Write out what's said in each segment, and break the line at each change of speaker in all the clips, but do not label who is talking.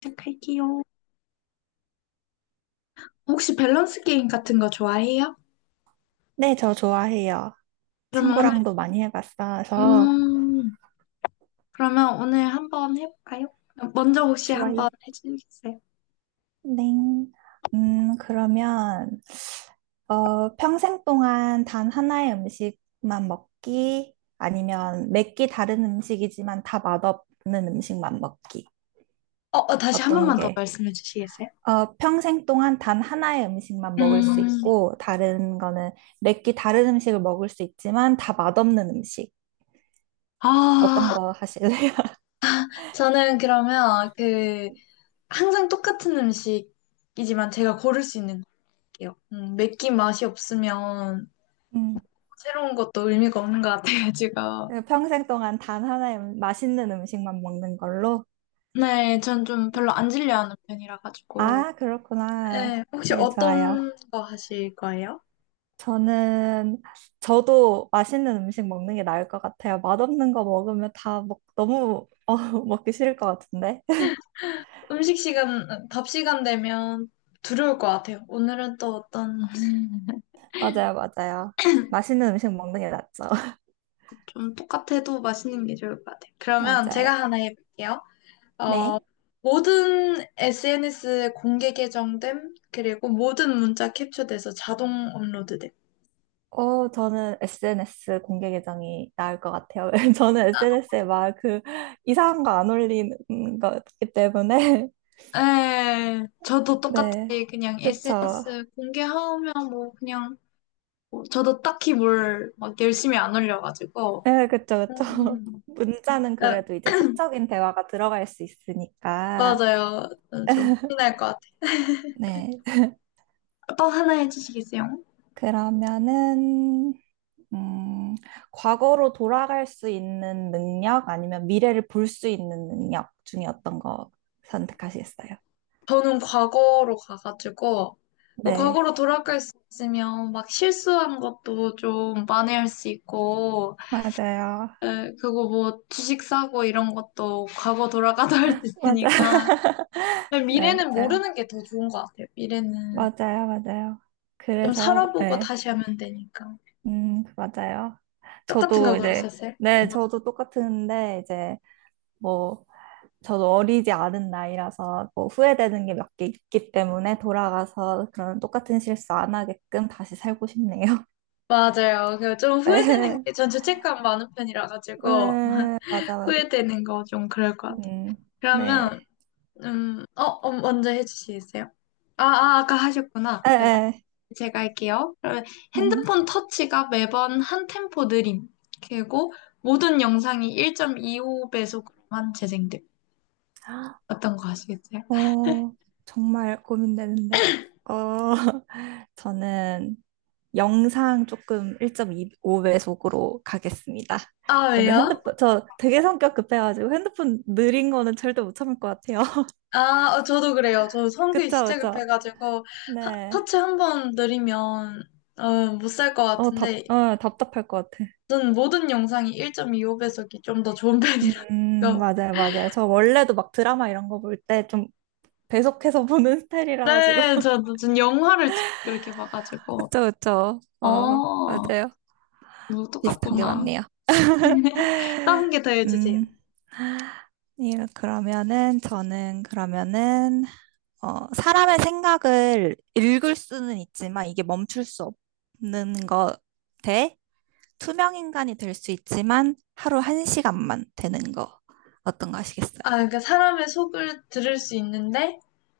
시작할게요. 혹시 밸런스 게임 같은 거 좋아해요?
네, 저 좋아해요.
그러면 오늘,
친구랑도 많이 해봤어서
음, 그러면 오늘 한번 해볼까요? 먼저 혹시 한번
좋아요.
해주시겠어요?
네. 그러면 평생 동안 단 하나의 음식만 먹기 아니면 몇 끼 다른 음식이지만 다 맛없는 음식만 먹기.
다시 한
어떤
번만 더
게?
말씀해 주시겠어요?
평생 동안 단 하나의 음식만 먹을 수
음,
있고 다른 거는 몇 끼 다른 음식을 먹을 수 있지만 다 맛없는 음식. 어떤
아,
거 하실래요?
저는 그러면 항상 똑같은 음식이지만 제가 고를 수 있는 거 할게요. 맵긴 맛이 없으면 새로운 것도 의미가 없는 것 같아가지고.
평생 동안 단 하나의 맛있는 음식만 먹는 걸로?
네, 전 좀 별로 안 질려하는 편이라 가지고.
아, 그렇구나.
네, 혹시
네, 좋아요.
어떤 거 하실 거예요?
저는, 저도 맛있는 음식 먹는 게 나을 것 같아요. 맛없는 거 먹으면 다 먹, 너무 먹기 싫을 것 같은데.
음식 시간, 답 시간 되면 두려울 것 같아요. 오늘은 또 어떤,
맞아요, 맞아요. 맛있는 음식 먹는 게 낫죠.
좀 똑같아도 맛있는 게 좋을 것 같아요. 그러면
맞아요.
제가 하나 해볼게요. 어,
네.
모든 SNS 공개 계정됨, 그리고 모든 문자 캡처돼서 자동 업로드됨.
저는 SNS 공개 계정이 나을 것 같아요. 저는 SNS에 막 이상한 거 안 올리는 거기 때문에.
네, 저도
네.
똑같이 그냥
그쵸.
SNS 공개하면 뭐 그냥 뭐 저도 딱히 뭘 막 열심히 안 올려가지고.
네, 그쵸, 그쵸.
음.
문자는 그래도 이제 사적인 대화가 들어갈 수 있으니까.
맞아요. 좀 큰일 것 같아요.
네.
또 하나 해주시겠어요?
그러면은, 음, 과거로 돌아갈 수 있는 능력 아니면 미래를 볼 수 있는 능력 중에 어떤 거 선택하시겠어요?
저는 과거로 가가지고 그
네.
과거로 돌아갈 수 있으면 막 실수한 것도 좀 만회할 수 있고
맞아요.
그거 뭐 주식 사고 이런 것도 과거 돌아가도 할 수
맞아요.
있으니까 근데
네,
미래는
맞아요.
모르는 게 더 좋은 것 같아요. 미래는
맞아요, 맞아요.
좀
그래서,
살아보고
네.
다시 하면 되니까
맞아요.
똑같은 거
저도 이제,
고르셨어요?
네,
네.
저도 똑같은데, 이제, 뭐, 저도 어리지 않은 나이라서 뭐 후회되는 게 몇 개 있기 때문에 돌아가서 그런 똑같은 실수 안 하게끔 다시 살고 싶네요.
맞아요. 그좀 후회되는
네,
게 전 죄책감 많은 편이라 가지고
맞아, 맞아.
후회되는 거 좀 그럴 것 같아요.
음,
그러면
네.
먼저 해주시겠어요? 아까 하셨구나.
에,
네,
에,
제가 할게요. 그러면
네.
핸드폰 터치가 매번 한 템포 느림. 그리고 모든 영상이 1.25배속으로만 재생됨. 어떤 거 하시겠어요?
어, 정말 고민되는데. 어, 저는 영상 조금 1.25배속으로 가겠습니다.
아,
저는
왜요?
핸드폰, 저 되게 성격 급해가지고 핸드폰 느린 거는 절대 못 참을 것 같아요.
아, 저도 그래요. 저 성격이
그쵸,
진짜
그쵸.
급해가지고
네.
터치 한 번 느리면 못 살 것 같은데
답답할 것 같아.
저는 모든 영상이 1.25배속이 좀 더 좋은 편이라
맞아요, 맞아요. 저 원래도 막 드라마 이런 거 볼 때 좀 배속해서 보는 스타일이라 가지고.
네, 저 무슨 영화를 이렇게 봐가지고.
그쵸, 그쵸.
어,
어, 맞아요.
뭐
비슷한 게
똑같구나.
많네요.
다른 게 더 해주세요.
음. 이 그러면은 저는 그러면은 사람의 생각을 읽을 수는 있지만 이게 멈출 수 없는 거 대 투명 인간이 될 수 있지만 하루 한 시간만 되는 거 어떤 거 하시겠어요?
아, 그러니까 사람의 속을 들을 수 있는데,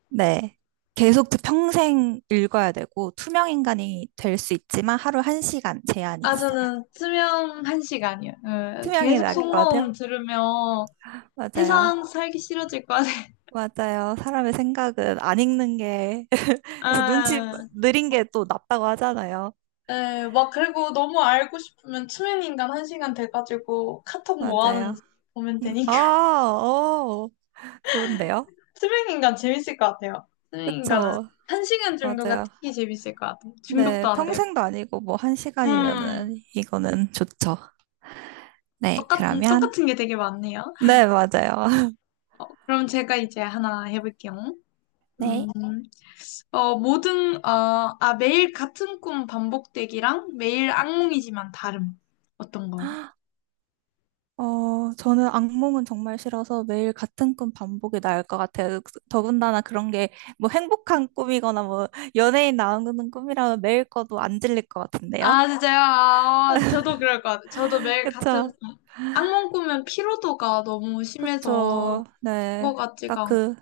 네. 계속 평생 읽어야 되고, 투명인간이 될 수 있지만 하루 한시간 제한이
아,
있어요.
저는 수면 한 시간이요. 예,
투명이
계속
나을 것 같아요.
속마음 들으면
맞아요.
세상 살기 싫어질 것 같아요.
맞아요. 사람의 생각은 안 읽는 게, 그래서 눈치
아,
느린 게 또 낫다고 하잖아요.
예, 막 그리고 너무 알고 싶으면 투명인간 한 시간 돼가지고 카톡 뭐
맞아요.
하는지 보면
음, 아,
되니까.
어, 좋은데요?
투명인간 재밌을 것 같아요. 투명인간은
그쵸.
한 시간 정도가
맞아요.
특히 재밌을 것 같아요. 중독도
네.
안 되고.
평생도 아니고 뭐
음,
한시간이면은 이거는 좋죠. 네. 그러면,
똑같은 게 되게 많네요.
네, 맞아요.
그럼 제가 이제 하나 해볼게요. 음,
네.
매일 같은 꿈 반복되기랑 매일 악몽이지만 다름. 어떤 거?
저는 악몽은 정말 싫어서 매일 같은 꿈 반복이 나을 것 같아요. 더군다나 그런 게 뭐 행복한 꿈이거나 뭐 연예인 나오는 꿈이라면 매일 꿔도 안 질릴 것 같은데요.
아, 진짜요? 아, 저도 그럴 것 같아요. 저도 매일 같은,
그쵸?
악몽 꾸면 피로도가 너무 심해서
그쵸. 네.
그거 같지가
딱
않고.
그,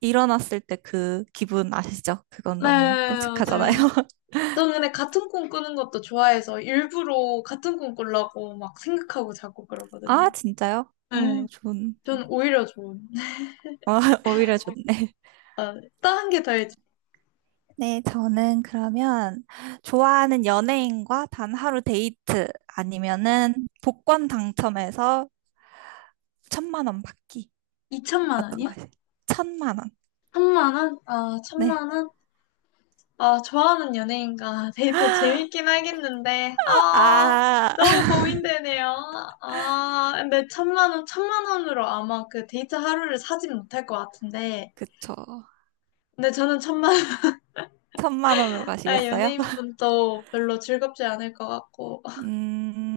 일어났을 때 그 기분 아시죠? 그건
네,
너무 끔찍하잖아요.
맞아요. 저는 근데 같은 꿈 꾸는 것도 좋아해서 일부러 같은 꿈 꾸려고 막 생각하고 자고 그러거든요.
아, 진짜요? 어,
네.
좋은.
전 오히려 좋은.
아, 오히려 좋네.
아, 다른 게 더해지.
네, 저는 그러면 좋아하는 연예인과 단 하루 데이트 아니면은 복권 당첨해서 천만 원 받기.
2천만 원이야?
어떤가요? 천만 원.
천만 원? 아,
네.
천만 원? 아, 좋아하는 연예인과 데이트 재밌긴 하겠는데, 아,
아,
너무 고민되네요. 아, 근데 천만 원, 천만 원으로 아마 그 데이트 하루를 사진 못할 것 같은데,
그쵸.
근데 저는 천만 원,
천만 원으로
아,
가시겠어요?
연예인분도 별로 즐겁지 않을 것 같고,
음,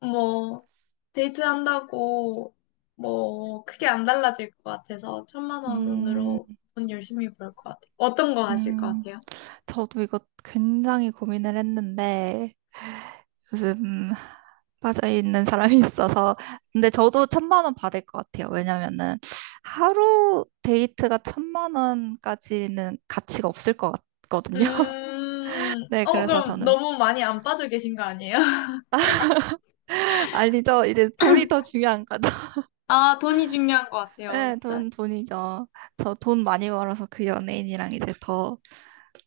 뭐, 데이트한다고 뭐, 크게 안 달라질 것 같아서 천만
음,
원으로 돈 열심히 벌 것 같아요. 어떤 거 하실 것
음.
같아요?
저도 이거 굉장히 고민을 했는데 요즘 빠져있는 사람이 있어서 근데 저도 천만 원 받을 것 같아요. 왜냐면은 하루 데이트가 천만 원까지는 가치가 없을 것 같거든요. 네, 그래서
그럼
저는
너무 많이 안 빠져 계신 거 아니에요?
아니죠. 이제 돈이 더 중요한 거죠.
아, 돈이 중요한 것 같아요.
네,
진짜.
돈, 돈이죠. 저 돈 많이 벌어서 그 연예인이랑 이제 더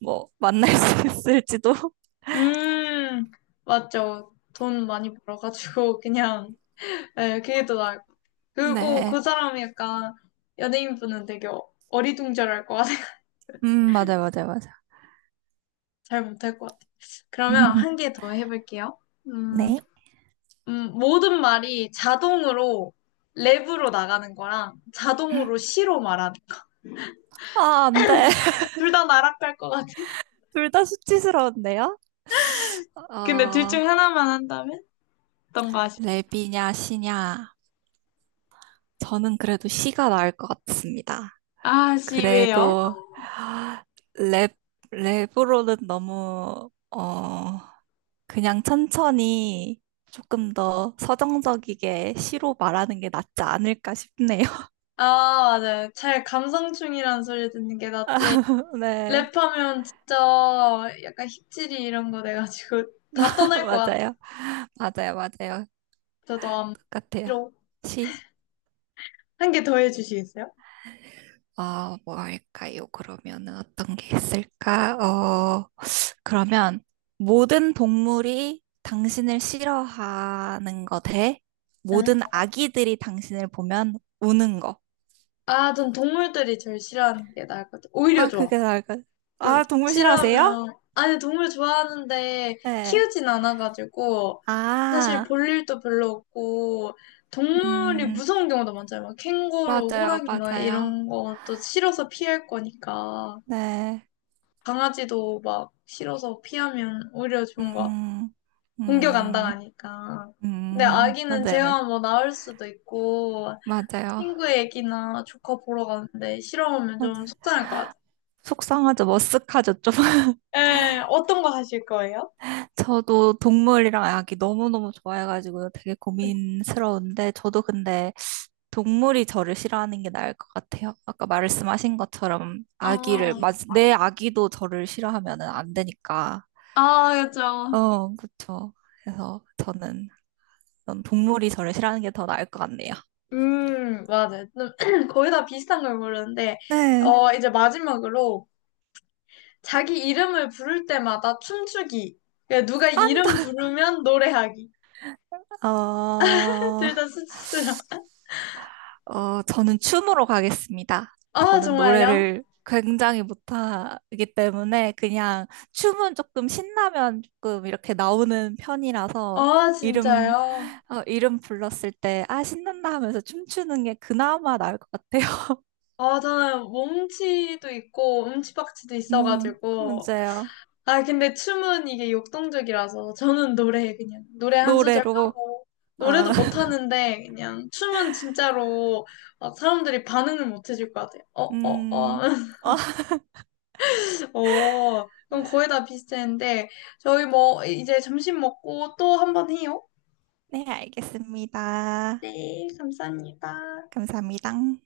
뭐 만날 수 있을지도.
음, 맞죠. 돈 많이 벌어가지고, 그냥, 예, 그게 더 나을 것 같아요. 그리고
네,
그 사람이 약간, 연예인분은 되게 어리둥절할 것 같아요.
맞아요, 맞아요, 맞아요.
잘 못할 것 같아요. 그러면 한 개 더 해볼게요. 음,
네.
모든 말이 자동으로 랩으로 나가는 거랑 자동으로 시로 말하는
아, 안 돼.
둘 다 나락갈 것 같아.
둘 다 수치스러운데요?
근데 둘
어,
중 하나만 한다면? 어떤 거 하시?
랩이냐, 시냐. 저는 그래도 시가 나을 것 같습니다.
아, 씨, 왜요?
그래도 랩, 랩으로는 너무, 그냥 천천히 조금 더 서정적이게 시로 말하는 게 낫지 않을까 싶네요.
아, 맞아요. 잘 감성충이라는 소리 듣는 게 낫지.
네,
랩하면 진짜 약간 힙질이 이런 거 돼가지고 다 떠날 것 같아.
맞아요. 맞아요, 맞아요.
저도 아마
똑같아요.
싫어.
시.
한 개 더 해주시겠어요?
아, 뭐 할까요? 그러면은 어떤 게 있을까? 그러면 모든 동물이 당신을 싫어하는 거 대
네.
모든 아기들이 당신을 보면 우는 거.
아, 전 동물들이 제일 싫어하는 게 나을 것 같아. 오히려
아,
좋아.
그게 나을 것.
그
아, 동물 싫어하세요?
싫어하면 아니 동물 좋아하는데
네.
키우진 않아가지고 사실
아,
볼 일도 별로 없고 동물이
음,
무서운 경우도 많잖아요. 막 캥거루,
맞아요,
호랑이 막
맞아요.
이런 것도 싫어서 피할 거니까
네.
강아지도 막 싫어서 피하면 오히려 좋은 것 같아요.
음,
공격 안
음,
당하니까. 근데 아기는
맞아요, 맞아요.
제가 뭐 나을 수도 있고
맞아요.
친구 애기나 조카 보러 가는데 싫어하면
맞아요.
좀 속상할 것 같아요.
속상하죠, 머쓱하죠, 좀.
예, 어떤 거 하실 거예요?
저도 동물이랑 아기 너무너무 좋아해가지고 되게
네. 기
고민스러운데, 저도 근데 동물이 저를 싫어하는 게 나을 것 같아요. 아까 말씀하신 것처럼 아기를 맞, 내 아기도 저를 싫어하면 안 되니까.
아, 그죠.
어, 그쵸. 그래서 저는 전 동물이 저를 싫어하는 게 더 나을 것 같네요.
맞아요. 좀 거의 다 비슷한 걸 고르는데,
네.
이제 마지막으로 자기 이름을 부를 때마다 춤추기. 그러니까 누가
아,
이름 부르면 노래하기.
어,
둘 다 수치스러워.
저는 춤으로 가겠습니다.
아,
저는
정말요?
노래를 굉장히 못하기 때문에 그냥 춤은 조금 신나면 조금 이렇게 나오는 편이라서
아,
이름,
진짜요?
이름 불렀을 때, 아, 신난다 하면서 춤추는 게 그나마 나을 것 같아요.
아, 저는 몸치도 있고, 음치박치도 있어가지고,
문제요.
아, 근데 춤은 이게 역동적이라서 저는 노래 그냥 노래 한 소절
노래로.
하고
아,
노래도 못 하는데 그냥 춤은 진짜로 막 사람들이 반응을 못 해줄 것 같아요. 어, 어,
음,
어.
어,
그럼 거의 다 비슷했는데 저희 뭐 이제 점심 먹고 또 한번 해요.
네, 알겠습니다.
네.
감사합니다.